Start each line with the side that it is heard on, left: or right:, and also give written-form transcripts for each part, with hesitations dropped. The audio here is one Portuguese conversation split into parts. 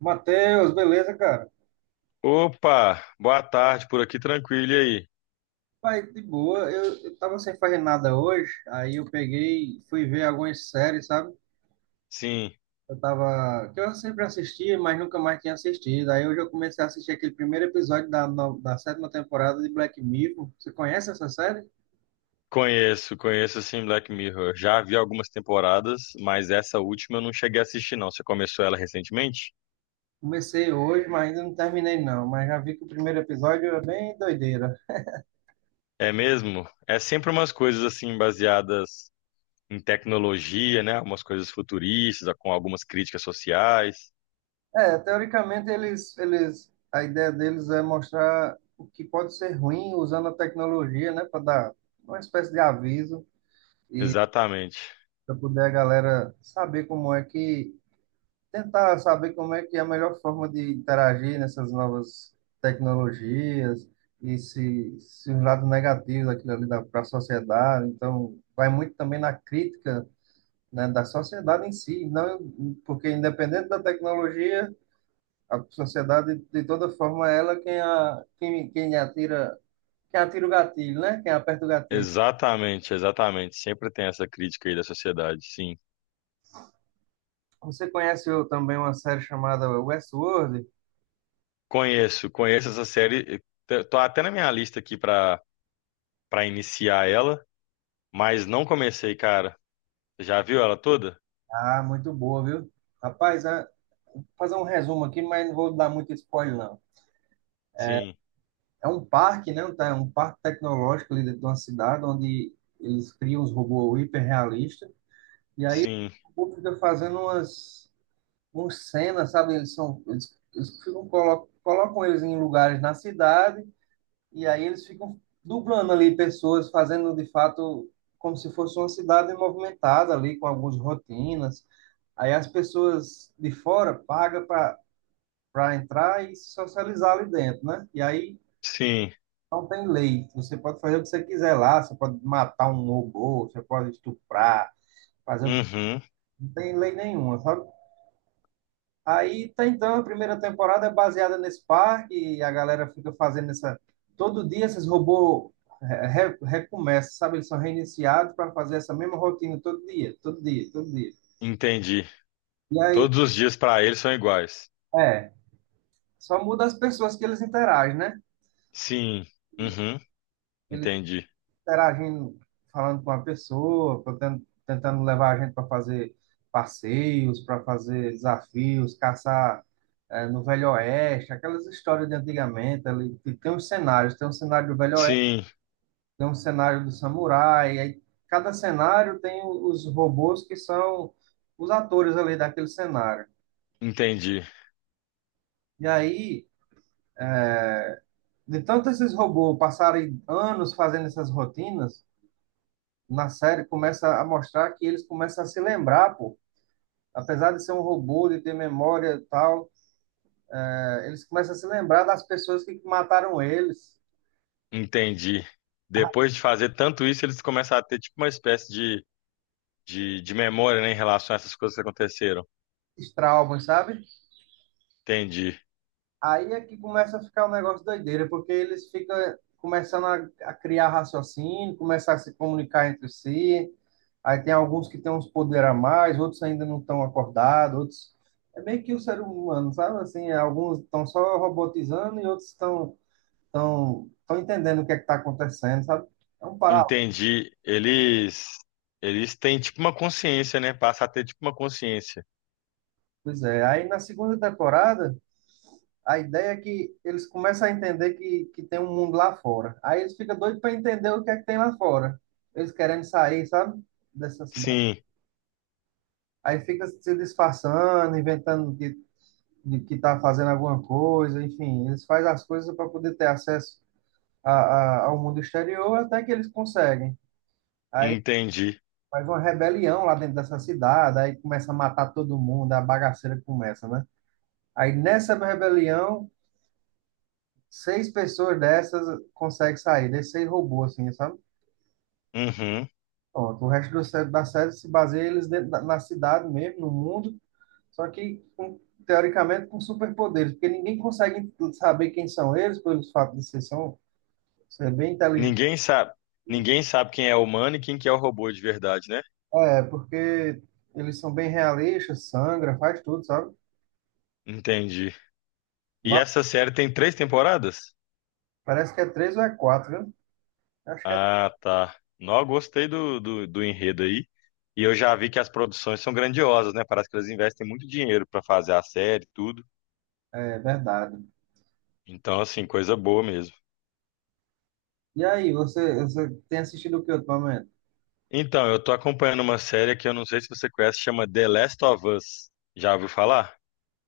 right: Matheus, beleza, cara?
left: Opa, boa tarde, por aqui tranquilo, e aí?
right: Pai, de boa. Eu tava sem fazer nada hoje, aí eu peguei, fui ver algumas séries, sabe?
left: Sim,
right: Eu tava, que eu sempre assistia, mas nunca mais tinha assistido. Aí hoje eu comecei a assistir aquele primeiro episódio da, no- da sétima temporada de Black Mirror. Você conhece essa série?
left: conheço, conheço sim Black Mirror. Já vi algumas temporadas, mas essa última eu não cheguei a assistir não. Você começou ela recentemente?
right: Comecei hoje, mas ainda não terminei não, mas já vi que o primeiro episódio é bem doideira.
left: É mesmo? É sempre umas coisas assim baseadas em tecnologia, né? Umas coisas futuristas, com algumas críticas sociais.
right: É, teoricamente eles, a ideia deles é mostrar o que pode ser ruim usando a tecnologia, né, para dar uma espécie de aviso. E
left: Exatamente.
right: para poder a galera saber como é que tentar saber como é que é a melhor forma de interagir nessas novas tecnologias e se os lados negativos daquilo ali para a sociedade. Então, vai muito também na crítica, né, da sociedade em si, não porque independente da tecnologia, a sociedade de toda forma é ela quem a, quem, quem atira o gatilho, né? Quem aperta o gatilho.
left: Exatamente, exatamente. Sempre tem essa crítica aí da sociedade, sim.
right: Você conhece eu, também uma série chamada Westworld.
left: Conheço, conheço essa série. Tô até na minha lista aqui pra para iniciar ela. Mas não comecei, cara. Já viu ela toda?
right: Ah, muito boa, viu? Rapaz, vou fazer um resumo aqui, mas não vou dar muito spoiler, não.
left: Sim,
right: É um parque, né? Tá? É um parque tecnológico ali dentro de uma cidade, onde eles criam os robôs hiperrealistas. E aí
left: sim,
right: o povo fica fazendo umas cenas, sabe? Eles são, colocam eles em lugares na cidade, e aí eles ficam dublando ali pessoas, fazendo de fato como se fosse uma cidade movimentada ali, com algumas rotinas. Aí as pessoas de fora pagam para entrar e se socializar ali dentro, né? E aí
left: sim.
right: não tem lei. Você pode fazer o que você quiser lá, você pode matar um robô, você pode estuprar, fazer o que.
left: Uhum,
right: Não tem lei nenhuma, sabe? Aí tá, então a primeira temporada é baseada nesse parque e a galera fica fazendo essa, todo dia esses robôs recomeçam, sabe? Eles são reiniciados para fazer essa mesma rotina todo dia, todo dia, todo dia.
left: entendi.
right: E aí,
left: Todos os dias pra ele são iguais.
right: é, só muda as pessoas que eles interagem, né?
left: Sim, uhum,
right: Ele
left: entendi.
right: interagindo, falando com a pessoa, tentando levar a gente para fazer passeios, para fazer desafios, caçar no Velho Oeste, aquelas histórias de antigamente, ali, que tem uns cenários, tem um cenário do Velho Oeste,
left: Sim,
right: tem um cenário do samurai, aí cada cenário tem os robôs que são os atores ali daquele cenário.
left: entendi,
right: E aí, de tanto esses robôs passarem anos fazendo essas rotinas, na série começa a mostrar que eles começam a se lembrar, pô, apesar de ser um robô, de ter memória e tal, eles começam a se lembrar das pessoas que mataram eles,
left: entendi. Depois de fazer tanto isso, eles começam a ter tipo uma espécie de, memória, né, em relação a essas coisas que aconteceram.
right: esses traumas, sabe?
left: Entendi,
right: Aí é que começa a ficar um negócio doideira, porque eles ficam começando a criar raciocínio, começam a se comunicar entre si. Aí tem alguns que têm uns poderes a mais, outros ainda não estão acordados, outros. É meio que o ser humano, sabe? Assim, alguns estão só robotizando e outros estão entendendo o que é que está acontecendo, sabe? É um paralelo.
left: entendi. eles têm tipo uma consciência, né? Passa a ter tipo uma consciência.
right: Pois é. Aí na segunda temporada, a ideia é que eles começam a entender que tem um mundo lá fora. Aí eles ficam doidos para entender o que é que tem lá fora. Eles querendo sair, sabe? Dessa cidade.
left: Sim,
right: Aí fica se disfarçando, inventando de que tá fazendo alguma coisa, enfim. Eles fazem as coisas para poder ter acesso a, ao mundo exterior até que eles conseguem. Aí
left: entendi.
right: faz uma rebelião lá dentro dessa cidade, aí começa a matar todo mundo, a bagaceira começa, né? Aí nessa rebelião, seis pessoas dessas conseguem sair, desses seis robôs, assim, sabe?
left: Uhum.
right: Pronto, o resto da série se baseia eles dentro na cidade mesmo, no mundo, só que, com, teoricamente, com superpoderes, porque ninguém consegue saber quem são eles, pelo fato de ser, bem inteligentes.
left: Ninguém sabe, ninguém sabe quem é o humano e quem que é o robô de verdade, né?
right: É, porque eles são bem realistas, sangra, faz tudo, sabe?
left: Entendi. E
right: Va-
left: essa série tem três temporadas?
right: Parece que é três ou é quatro, viu? Acho que é.
left: Ah, tá. Não, gostei do enredo aí. E eu já vi que as produções são grandiosas, né? Parece que elas investem muito dinheiro pra fazer a série e tudo.
right: É verdade.
left: Então, assim, coisa boa mesmo.
right: E aí, você tem assistido o que ultimamente?
left: Então, eu tô acompanhando uma série que eu não sei se você conhece, chama The Last of Us. Já ouviu falar?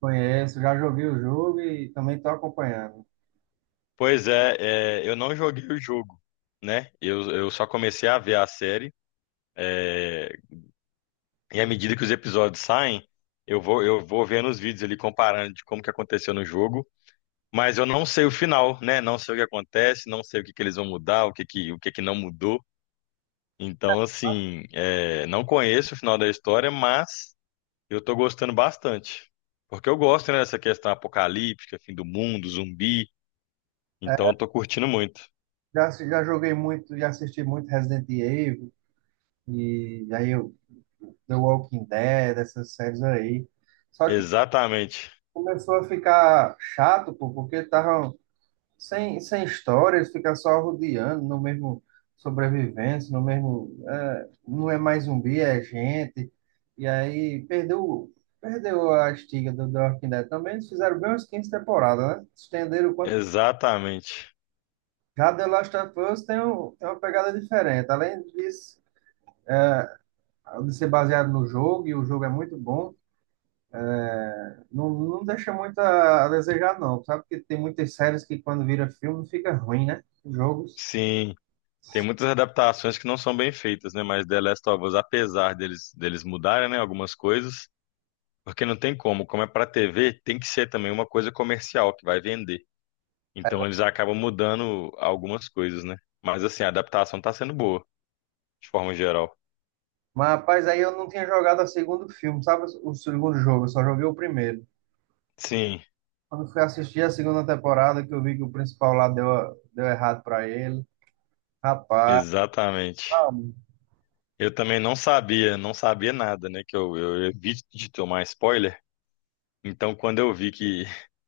right: Conheço, já joguei o jogo e também estou acompanhando.
left: Pois é, eu não joguei o jogo, né? Eu só comecei a ver a série. é, E à medida que os episódios saem, eu vou vendo os vídeos ali comparando de como que aconteceu no jogo, mas eu não sei o final, né? Não sei o que acontece, não sei o que que eles vão mudar, o que que não mudou. Então, assim, é, não conheço o final da história, mas eu tô gostando bastante. Porque eu gosto, né, dessa questão apocalíptica, fim do mundo, zumbi. Então, eu tô curtindo muito.
right: Já joguei muito, já assisti muito Resident Evil e aí eu, The Walking Dead, essas séries aí. Só que
left: Exatamente.
right: começou a ficar chato, pô, porque tava sem história, eles ficam só rodeando no mesmo, sobrevivência, no mesmo. É, não é mais zumbi, é gente. E aí perdeu a estiga do The Walking Dead também. Eles fizeram bem umas 15 temporadas, né? Estenderam o quanto.
left: Exatamente.
right: Já The Last of Us tem uma pegada diferente. Além disso, de ser baseado no jogo, e o jogo é muito bom, não, não deixa muito a desejar, não. Sabe que tem muitas séries que quando vira filme fica ruim, né? Os Jogos.
left: Sim. Tem muitas adaptações que não são bem feitas, né? Mas The Last of Us, apesar deles, mudarem, né, algumas coisas, porque não tem como, como é pra TV, tem que ser também uma coisa comercial que vai vender. Então eles acabam mudando algumas coisas, né? Mas assim, a adaptação tá sendo boa, de forma geral.
right: Mas, rapaz, aí eu não tinha jogado o segundo filme, sabe? O segundo jogo, eu só joguei o primeiro.
left: Sim,
right: Quando fui assistir a segunda temporada, que eu vi que o principal lá deu errado pra ele. Rapaz,
left: exatamente.
right: ah,
left: Eu também não sabia, não sabia nada, né? Que eu evito de tomar spoiler. Então, quando eu vi que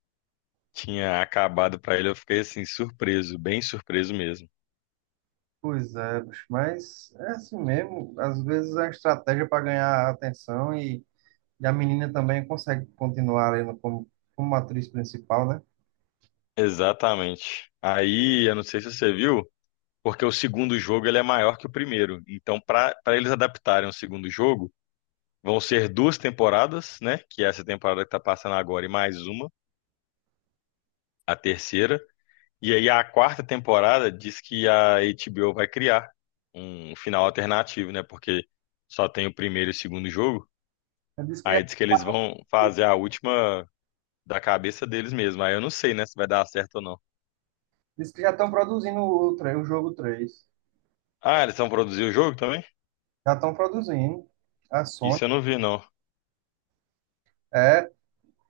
left: tinha acabado pra ele, eu fiquei assim, surpreso, bem surpreso mesmo.
right: pois é, bicho, mas é assim mesmo. Às vezes é uma estratégia para ganhar atenção e a menina também consegue continuar ali no- como atriz principal, né?
left: Exatamente. Aí, eu não sei se você viu, porque o segundo jogo ele é maior que o primeiro. Então, para eles adaptarem o segundo jogo, vão ser duas temporadas, né? Que é essa temporada que está passando agora e mais uma, a terceira. E aí a quarta temporada diz que a HBO vai criar um final alternativo, né? Porque só tem o primeiro e o segundo jogo.
right: Então, Diz que já,
left: Aí diz que eles vão fazer a última da cabeça deles mesmo. Aí eu não sei, né, se vai dar certo ou não.
right: diz que já estão produzindo o jogo três.
left: Ah, eles vão produzir o jogo também?
right: Já estão produzindo. A Sony.
left: Isso eu não vi, não.
right: É.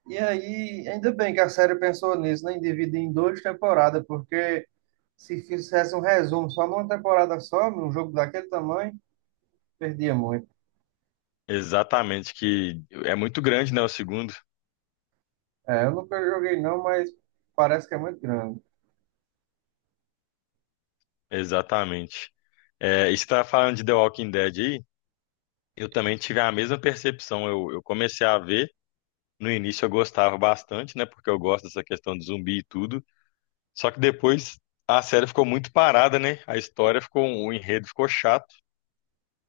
right: E aí, ainda bem que a série pensou nisso, né? Em dividir em duas temporadas, porque se fizesse um resumo só numa temporada só, num jogo daquele tamanho, perdia muito.
left: Exatamente, que é muito grande, né? O segundo.
right: É, eu nunca joguei não, mas parece que é muito grande.
left: Exatamente. É, e você tá falando de The Walking Dead aí? Eu também tive a mesma percepção. eu, comecei a ver, no início eu gostava bastante, né? Porque eu gosto dessa questão de zumbi e tudo. Só que depois a série ficou muito parada, né? A história ficou, o enredo ficou chato.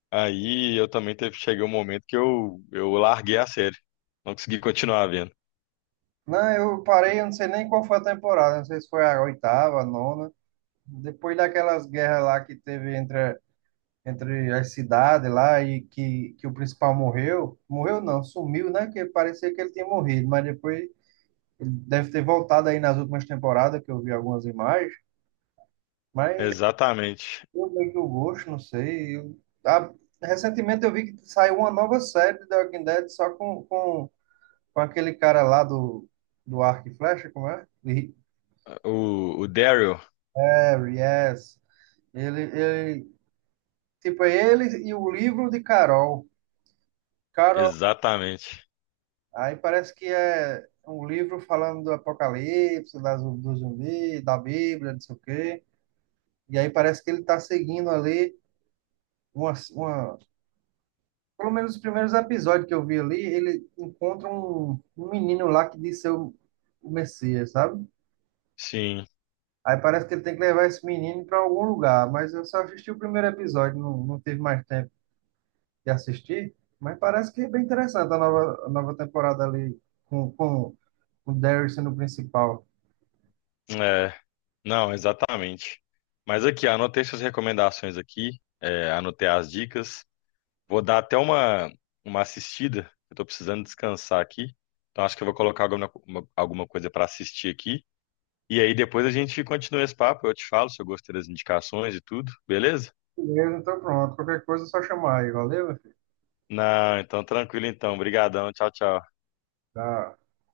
left: Aí eu também teve, cheguei um momento que eu, larguei a série. Não consegui continuar vendo.
right: Não, eu parei, eu não sei nem qual foi a temporada, não sei se foi a oitava, a nona. Depois daquelas guerras lá que teve entre as cidades lá e que o principal morreu. Morreu não, sumiu, né? Que parecia que ele tinha morrido, mas depois ele deve ter voltado aí nas últimas temporadas, que eu vi algumas imagens, mas
left: Exatamente.
right: eu meio que eu gosto, não sei. Ah, Recentemente eu vi que saiu uma nova série de The Walking Dead só com aquele cara lá do Arco e Flecha, como é?
left: o Daryl,
right: É, Yes. Ele, tipo, é ele e o livro de Carol.
left: exatamente.
right: Aí parece que é um livro falando do Apocalipse, do zumbi, da Bíblia, não sei o quê. E aí parece que ele está seguindo ali uma. Pelo menos os primeiros episódios que eu vi ali, ele encontra um menino lá que diz ser o Messias, sabe?
left: Sim.
right: Aí parece que ele tem que levar esse menino para algum lugar, mas eu só assisti o primeiro episódio, não, não tive mais tempo de assistir. Mas parece que é bem interessante a nova temporada ali com, com, com o Darius sendo o principal.
left: É, não, exatamente. Mas aqui, anotei suas recomendações aqui, é, anotei as dicas. Vou dar até uma assistida. Eu tô precisando descansar aqui. Então acho que eu vou colocar alguma, alguma coisa para assistir aqui. E aí depois a gente continua esse papo. Eu te falo se eu gostei das indicações e tudo, beleza?
right: Beleza, então pronto. Qualquer coisa é só chamar aí. Valeu, meu filho.
left: Não, então tranquilo então. Obrigadão. Tchau, tchau.
right: Tá.